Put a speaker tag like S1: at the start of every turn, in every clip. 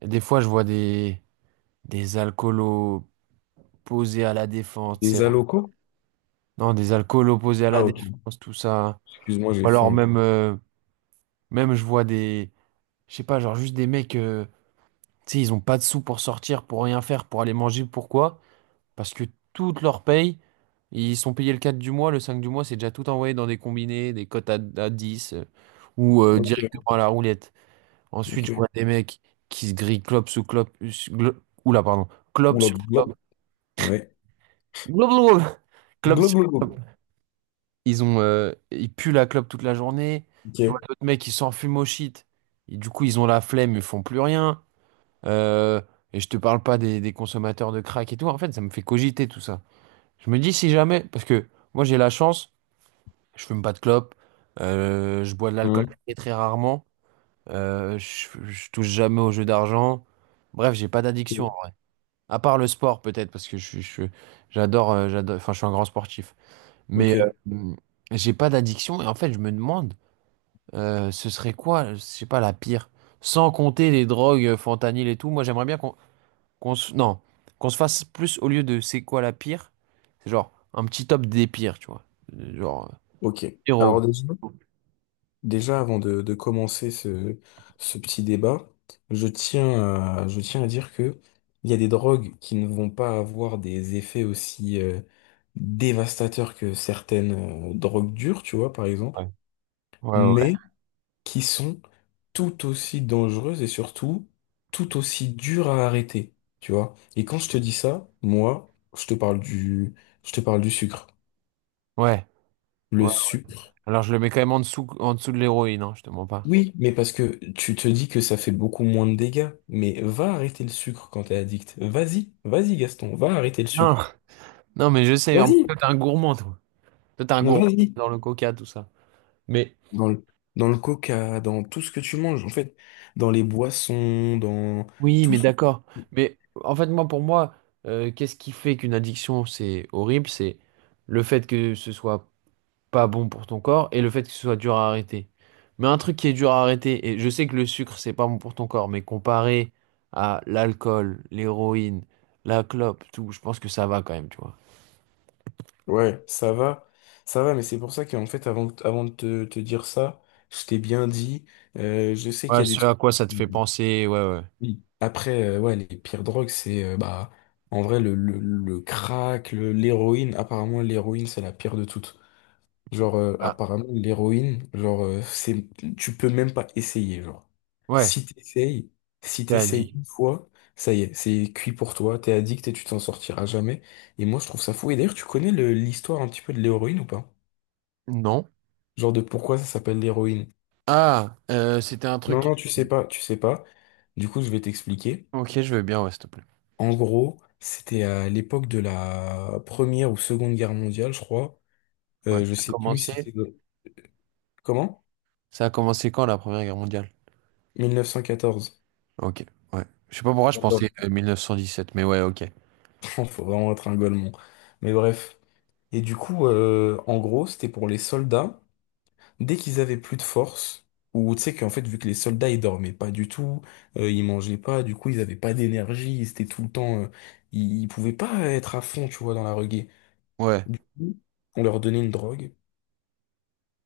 S1: Et des fois, je vois des alcoolos posés à la défense, tu
S2: Des
S1: sais,
S2: allocaux?
S1: non, des alcoolos posés à
S2: Ah,
S1: la
S2: ok.
S1: défense, tout ça.
S2: Excuse-moi,
S1: Ou
S2: j'ai
S1: alors
S2: faim.
S1: même, même je vois des, je sais pas, genre juste des mecs, tu sais, ils ont pas de sous pour sortir, pour rien faire, pour aller manger. Pourquoi? Parce que toute leur paye, ils sont payés le 4 du mois, le 5 du mois, c'est déjà tout envoyé dans des combinés, des cotes à 10, ou directement
S2: Ok,
S1: à la roulette. Ensuite, je
S2: ok.
S1: vois des mecs qui se grillent clope sous clope, oula, pardon. Clope
S2: Oula,
S1: sur
S2: glock. Ouais.
S1: clope. Club
S2: Glock,
S1: sur
S2: glock, glock.
S1: club. Ils puent la clope toute la journée.
S2: Ok.
S1: Je vois d'autres mecs qui s'en fument au shit. Et du coup, ils ont la flemme, ils font plus rien. Euh, et je te parle pas des consommateurs de crack et tout. En fait, ça me fait cogiter tout ça. Je me dis si jamais, parce que moi j'ai la chance, je fume pas de clope, je bois de l'alcool
S2: Hmm.
S1: très, très rarement, je touche jamais aux jeux d'argent. Bref, j'ai pas d'addiction, en
S2: Ok,
S1: vrai. À part le sport peut-être, parce que j'adore, j'adore, enfin, je suis un grand sportif. Mais
S2: ok.
S1: euh, j'ai pas d'addiction et en fait, je me demande, ce serait quoi, je sais pas, la pire. Sans compter les drogues, fentanyl et tout, moi j'aimerais bien qu'on se, non, qu'on se fasse plus au lieu de c'est quoi la pire, c'est genre un petit top des pires, tu vois. Genre,
S2: Ok.
S1: héros.
S2: Alors, déjà, déjà, avant de commencer ce, ce petit débat, je tiens je tiens à dire que il y a des drogues qui ne vont pas avoir des effets aussi dévastateurs que certaines drogues dures, tu vois, par
S1: Ouais,
S2: exemple.
S1: ouais, ouais.
S2: Mais qui sont tout aussi dangereuses et surtout tout aussi dures à arrêter, tu vois. Et quand je te dis ça, moi, je te parle je te parle du sucre.
S1: Ouais,
S2: Le
S1: ouais.
S2: sucre.
S1: Alors je le mets quand même en dessous de l'héroïne, hein, je te mens pas.
S2: Oui, mais parce que tu te dis que ça fait beaucoup moins de dégâts, mais va arrêter le sucre quand t'es addict. Vas-y, vas-y Gaston, va arrêter le
S1: Non,
S2: sucre.
S1: non, mais je sais, en
S2: Vas-y,
S1: plus, toi t'es un gourmand, toi. Toi t'es un gourmand
S2: vas-y.
S1: dans le coca, tout ça. Mais.
S2: Dans le, dans le coca, dans tout ce que tu manges, en fait, dans les boissons, dans
S1: Oui,
S2: tout.
S1: mais d'accord. Mais en fait, moi, pour moi, qu'est-ce qui fait qu'une addiction, c'est horrible? C'est le fait que ce soit pas bon pour ton corps et le fait que ce soit dur à arrêter. Mais un truc qui est dur à arrêter, et je sais que le sucre, c'est pas bon pour ton corps, mais comparé à l'alcool, l'héroïne, la clope, tout, je pense que ça va quand même, tu vois.
S2: Ouais, ça va, mais c'est pour ça qu'en fait, avant, avant de te dire ça, je t'ai bien dit, je sais qu'il y
S1: Ouais,
S2: a des
S1: ce à
S2: trucs.
S1: quoi ça te fait penser, ouais, ouais.
S2: Oui. Après, ouais, les pires drogues, c'est bah, en vrai, le crack, l'héroïne, apparemment, l'héroïne, c'est la pire de toutes. Genre,
S1: Ah,
S2: apparemment, l'héroïne, genre, c'est, tu peux même pas essayer, genre.
S1: ouais,
S2: Si t'essayes, si
S1: t'as
S2: t'essayes
S1: dit.
S2: une fois, ça y est, c'est cuit pour toi, t'es addict et tu t'en sortiras jamais. Et moi, je trouve ça fou. Et d'ailleurs, tu connais l'histoire un petit peu de l'héroïne ou pas?
S1: Non.
S2: Genre de pourquoi ça s'appelle l'héroïne?
S1: Ah, c'était un
S2: Non,
S1: truc.
S2: non, tu sais pas, tu sais pas. Du coup, je vais t'expliquer.
S1: Ok, je veux bien, ouais, s'il te plaît.
S2: En gros, c'était à l'époque de la Première ou Seconde Guerre mondiale, je crois.
S1: Ouais.
S2: Je sais plus, si
S1: Commencer.
S2: c'était... Comment?
S1: Ça a commencé quand la Première Guerre mondiale?
S2: 1914.
S1: Ok, ouais. Je sais pas pourquoi je pensais 1917, mais ouais, ok.
S2: Faut vraiment être un golemon. Mais bref. Et du coup, en gros, c'était pour les soldats. Dès qu'ils avaient plus de force, ou tu sais qu'en fait, vu que les soldats, ils dormaient pas du tout, ils mangeaient pas, du coup, ils avaient pas d'énergie, ils étaient tout le temps, ils pouvaient pas être à fond, tu vois, dans la reggae.
S1: Ouais,
S2: On leur donnait une drogue,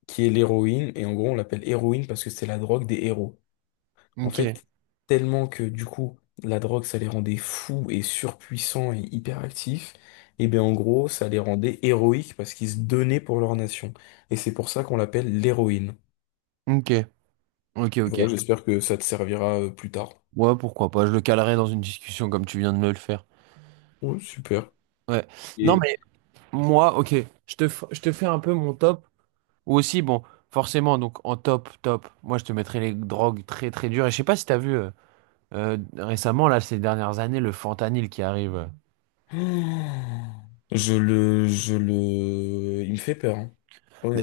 S2: qui est l'héroïne, et en gros, on l'appelle héroïne parce que c'est la drogue des héros. En
S1: ok,
S2: fait, tellement que du coup, la drogue, ça les rendait fous et surpuissants et hyperactifs, et bien en gros, ça les rendait héroïques parce qu'ils se donnaient pour leur nation. Et c'est pour ça qu'on l'appelle l'héroïne.
S1: ok, ok, ok.
S2: Voilà, j'espère que ça te servira plus tard.
S1: Ouais, pourquoi pas, je le calerai dans une discussion comme tu viens de me le faire.
S2: Ouais, super.
S1: Ouais. Non,
S2: Et
S1: mais moi, ok, je te fais un peu mon top. Ou aussi, bon, forcément, donc en top, top, moi je te mettrai les drogues très très dures. Et je sais pas si t'as vu récemment, là, ces dernières années, le fentanyl qui arrive.
S2: je le, il me fait peur, hein.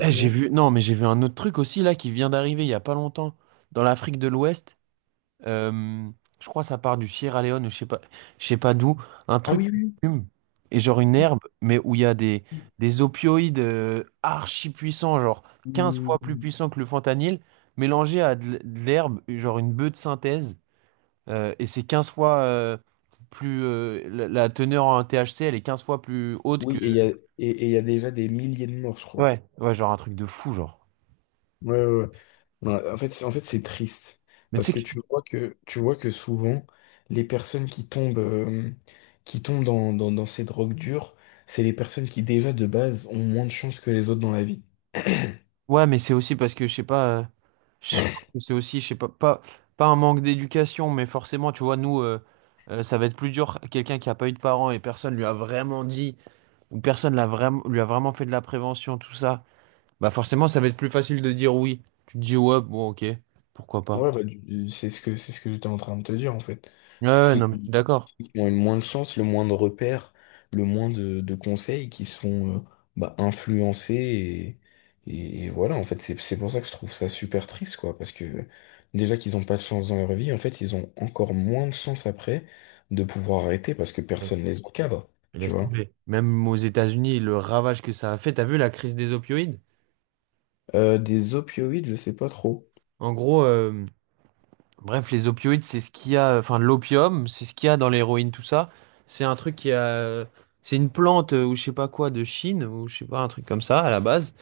S1: Eh, j'ai vu, non, mais j'ai vu un autre truc aussi, là, qui vient d'arriver il y a pas longtemps, dans l'Afrique de l'Ouest. Euh, je crois que ça part du Sierra Leone, je sais pas d'où, un
S2: Ah
S1: truc
S2: oui,
S1: qui
S2: oui.
S1: fume et genre une herbe, mais où il y a des,
S2: Oui.
S1: des opioïdes archi puissants, genre
S2: Oui,
S1: 15 fois
S2: oui,
S1: plus
S2: oui.
S1: puissants que le fentanyl, mélangés à de l'herbe, genre une bœuf de synthèse, et c'est 15 fois plus la teneur en THC, elle est 15 fois plus haute que
S2: Oui, et il y a déjà des milliers de morts, je crois.
S1: ouais, ouais, genre un truc de fou, genre.
S2: Ouais, ouais, ouais. Ouais, en fait, en fait, c'est triste
S1: Mais tu
S2: parce
S1: sais
S2: que
S1: que,
S2: tu vois que tu vois que souvent les personnes qui tombent dans ces drogues dures, c'est les personnes qui déjà de base ont moins de chance que les autres dans la vie.
S1: ouais, mais c'est aussi parce que, je sais pas, je pense que c'est aussi, je sais pas, un manque d'éducation, mais forcément, tu vois, nous, ça va être plus dur. Quelqu'un qui a pas eu de parents et personne lui a vraiment dit, ou personne l'a vraiment, lui a vraiment fait de la prévention, tout ça, bah forcément, ça va être plus facile de dire oui. Tu te dis, ouais, bon, ok, pourquoi pas.
S2: Ouais, bah, c'est ce que j'étais en train de te dire, en fait.
S1: Ouais,
S2: C'est
S1: ouais, non, mais je suis d'accord.
S2: ceux qui ont le moins de chance, le moins de repères, le moins de conseils qui sont bah, influencés et voilà, en fait, c'est pour ça que je trouve ça super triste, quoi, parce que déjà qu'ils ont pas de chance dans leur vie, en fait, ils ont encore moins de chance après de pouvoir arrêter parce que
S1: Ouais.
S2: personne les encadre,
S1: Mais
S2: tu
S1: laisse
S2: vois.
S1: tomber. Même aux États-Unis, le ravage que ça a fait, t'as vu la crise des opioïdes?
S2: Des opioïdes, je sais pas trop.
S1: En gros, bref, les opioïdes, c'est ce qu'il y a, enfin l'opium, c'est ce qu'il y a dans l'héroïne, tout ça. C'est un truc qui a, C'est une plante ou je sais pas quoi de Chine ou je sais pas un truc comme ça à la base.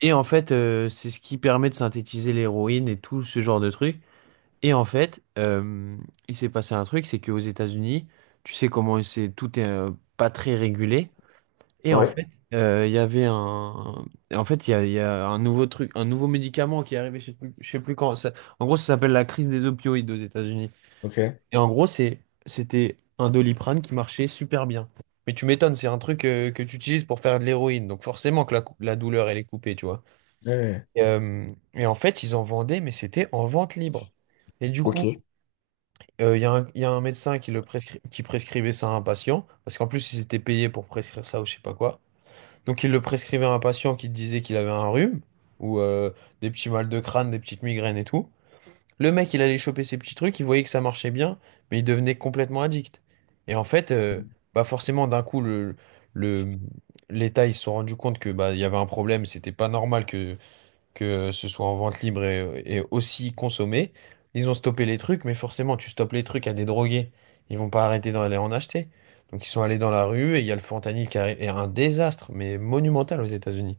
S1: Et en fait, c'est ce qui permet de synthétiser l'héroïne et tout ce genre de trucs. Et en fait, il s'est passé un truc, c'est qu'aux États-Unis, tu sais comment c'est, tout est pas très régulé. Et en
S2: Ouais.
S1: fait, il y avait un, en fait, il y a un nouveau truc, un nouveau médicament qui est arrivé, je sais plus quand. En gros, ça s'appelle la crise des opioïdes aux États-Unis.
S2: Ok.
S1: Et en gros, c'était un Doliprane qui marchait super bien. Mais tu m'étonnes, c'est un truc que tu utilises pour faire de l'héroïne, donc forcément que la douleur elle est coupée, tu vois.
S2: Ouais.
S1: Et, euh, et en fait, ils en vendaient, mais c'était en vente libre. Et du
S2: Ok.
S1: coup, il y a un médecin qui qui prescrivait ça à un patient, parce qu'en plus, ils étaient payés pour prescrire ça ou je sais pas quoi. Donc, il le prescrivait à un patient qui te disait qu'il avait un rhume, ou des petits mal de crâne, des petites migraines et tout. Le mec, il allait choper ses petits trucs, il voyait que ça marchait bien, mais il devenait complètement addict. Et en fait, bah forcément, d'un coup, le, l'État, ils se sont rendus compte que bah, il y avait un problème, c'était pas normal que ce soit en vente libre et aussi consommé. Ils ont stoppé les trucs, mais forcément, tu stoppes les trucs à des drogués. Ils vont pas arrêter d'aller en acheter. Donc ils sont allés dans la rue et il y a le fentanyl qui est un désastre, mais monumental aux États-Unis.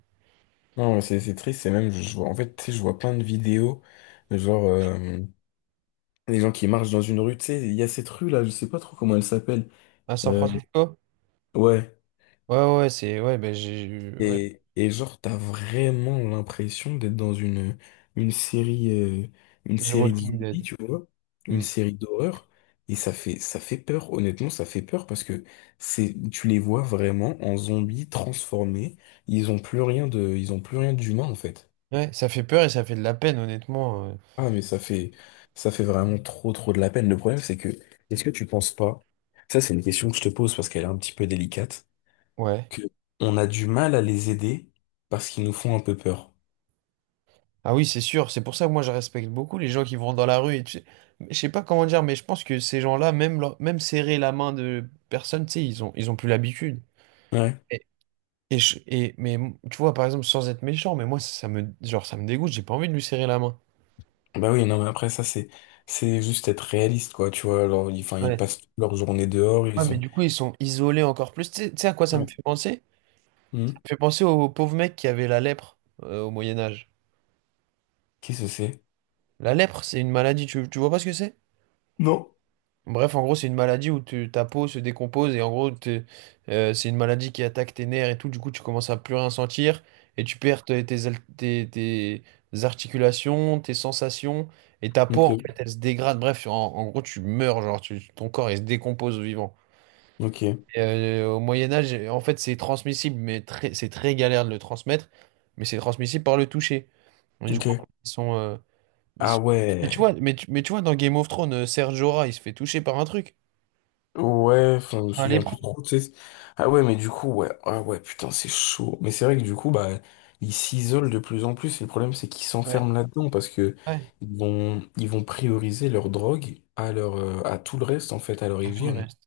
S2: Non, c'est triste, c'est même, je vois, en fait, tu sais, je vois plein de vidéos, de genre, les gens qui marchent dans une rue, tu sais, il y a cette rue-là, je sais pas trop comment elle s'appelle.
S1: À San
S2: Euh,
S1: Francisco?
S2: ouais.
S1: Ouais, ouais, ouais, c'est, ouais, ben j'ai, ouais,
S2: Et genre, t'as vraiment l'impression d'être dans une série, euh, une
S1: The
S2: série de
S1: Walking
S2: zombies,
S1: Dead.
S2: tu vois, une
S1: Mm.
S2: série d'horreur. Et ça fait peur, honnêtement, ça fait peur parce que c'est, tu les vois vraiment en zombies transformés. Ils ont plus rien d'humain, en fait.
S1: Ouais, ça fait peur et ça fait de la peine, honnêtement.
S2: Ah, mais ça fait vraiment trop, trop de la peine. Le problème, c'est que, est-ce que tu penses pas, ça, c'est une question que je te pose parce qu'elle est un petit peu délicate,
S1: Ouais.
S2: que on a du mal à les aider parce qu'ils nous font un peu peur.
S1: Ah oui, c'est sûr, c'est pour ça que moi je respecte beaucoup les gens qui vont dans la rue et tu sais, je sais pas comment dire, mais je pense que ces gens-là, même, même serrer la main de personne, tu sais, ils ont plus l'habitude.
S2: Ouais.
S1: Et, Tu vois, par exemple, sans être méchant, mais moi ça, genre, ça me dégoûte, j'ai pas envie de lui serrer la main.
S2: Bah oui, non, mais après, ça, c'est juste être réaliste, quoi, tu vois. Alors, ils, enfin, ils
S1: Ouais.
S2: passent toute leur journée dehors,
S1: Ouais,
S2: ils
S1: mais
S2: ont.
S1: du coup, ils sont isolés encore plus. Tu sais à quoi ça me
S2: Ouais.
S1: fait penser?
S2: Hmm.
S1: Ça me fait penser aux pauvres mecs qui avaient la lèpre au Moyen Âge.
S2: Qui ce c'est?
S1: La lèpre, c'est une maladie, tu vois pas ce que c'est?
S2: Non.
S1: Bref, en gros, c'est une maladie où ta peau se décompose et en gros, c'est une maladie qui attaque tes nerfs et tout. Du coup, tu commences à plus rien sentir et tu perds tes articulations, tes sensations et ta peau,
S2: Ok,
S1: en fait, elle se dégrade. Bref, en gros, tu meurs, ton corps, il se décompose au vivant.
S2: ok,
S1: Au Moyen-Âge, en fait, c'est transmissible, mais c'est très galère de le transmettre, mais c'est transmissible par le toucher. Et du coup,
S2: ok.
S1: ils sont, euh, ils
S2: Ah
S1: sont- mais tu
S2: ouais.
S1: vois, mais tu vois, dans Game of Thrones, Ser Jorah, il se fait toucher par un truc.
S2: Ouais, enfin, je me
S1: Un
S2: souviens
S1: lépreux.
S2: plus trop, tu sais. Ah ouais, mais du coup, ouais. Ah ouais, putain, c'est chaud. Mais c'est vrai que du coup, bah, ils s'isolent de plus en plus. Et le problème, c'est qu'ils
S1: Ouais.
S2: s'enferment là-dedans parce que
S1: Ouais,
S2: ils vont prioriser leur drogue à leur, à tout le reste, en fait, à leur
S1: à tout le
S2: hygiène.
S1: reste.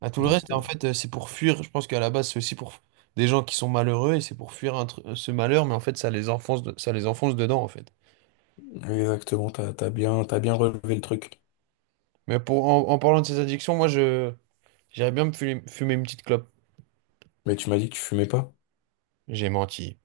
S1: À tout le
S2: Donc,
S1: reste, et en fait, c'est pour fuir. Je pense qu'à la base, c'est aussi pour des gens qui sont malheureux et c'est pour fuir ce malheur, mais en fait, ça les enfonce, ça les enfonce dedans, en fait.
S2: exactement, t'as, t'as bien relevé le truc.
S1: Mais en parlant de ces addictions, moi, j'irais bien me fumer, fumer une petite clope.
S2: Mais tu m'as dit que tu fumais pas.
S1: J'ai menti.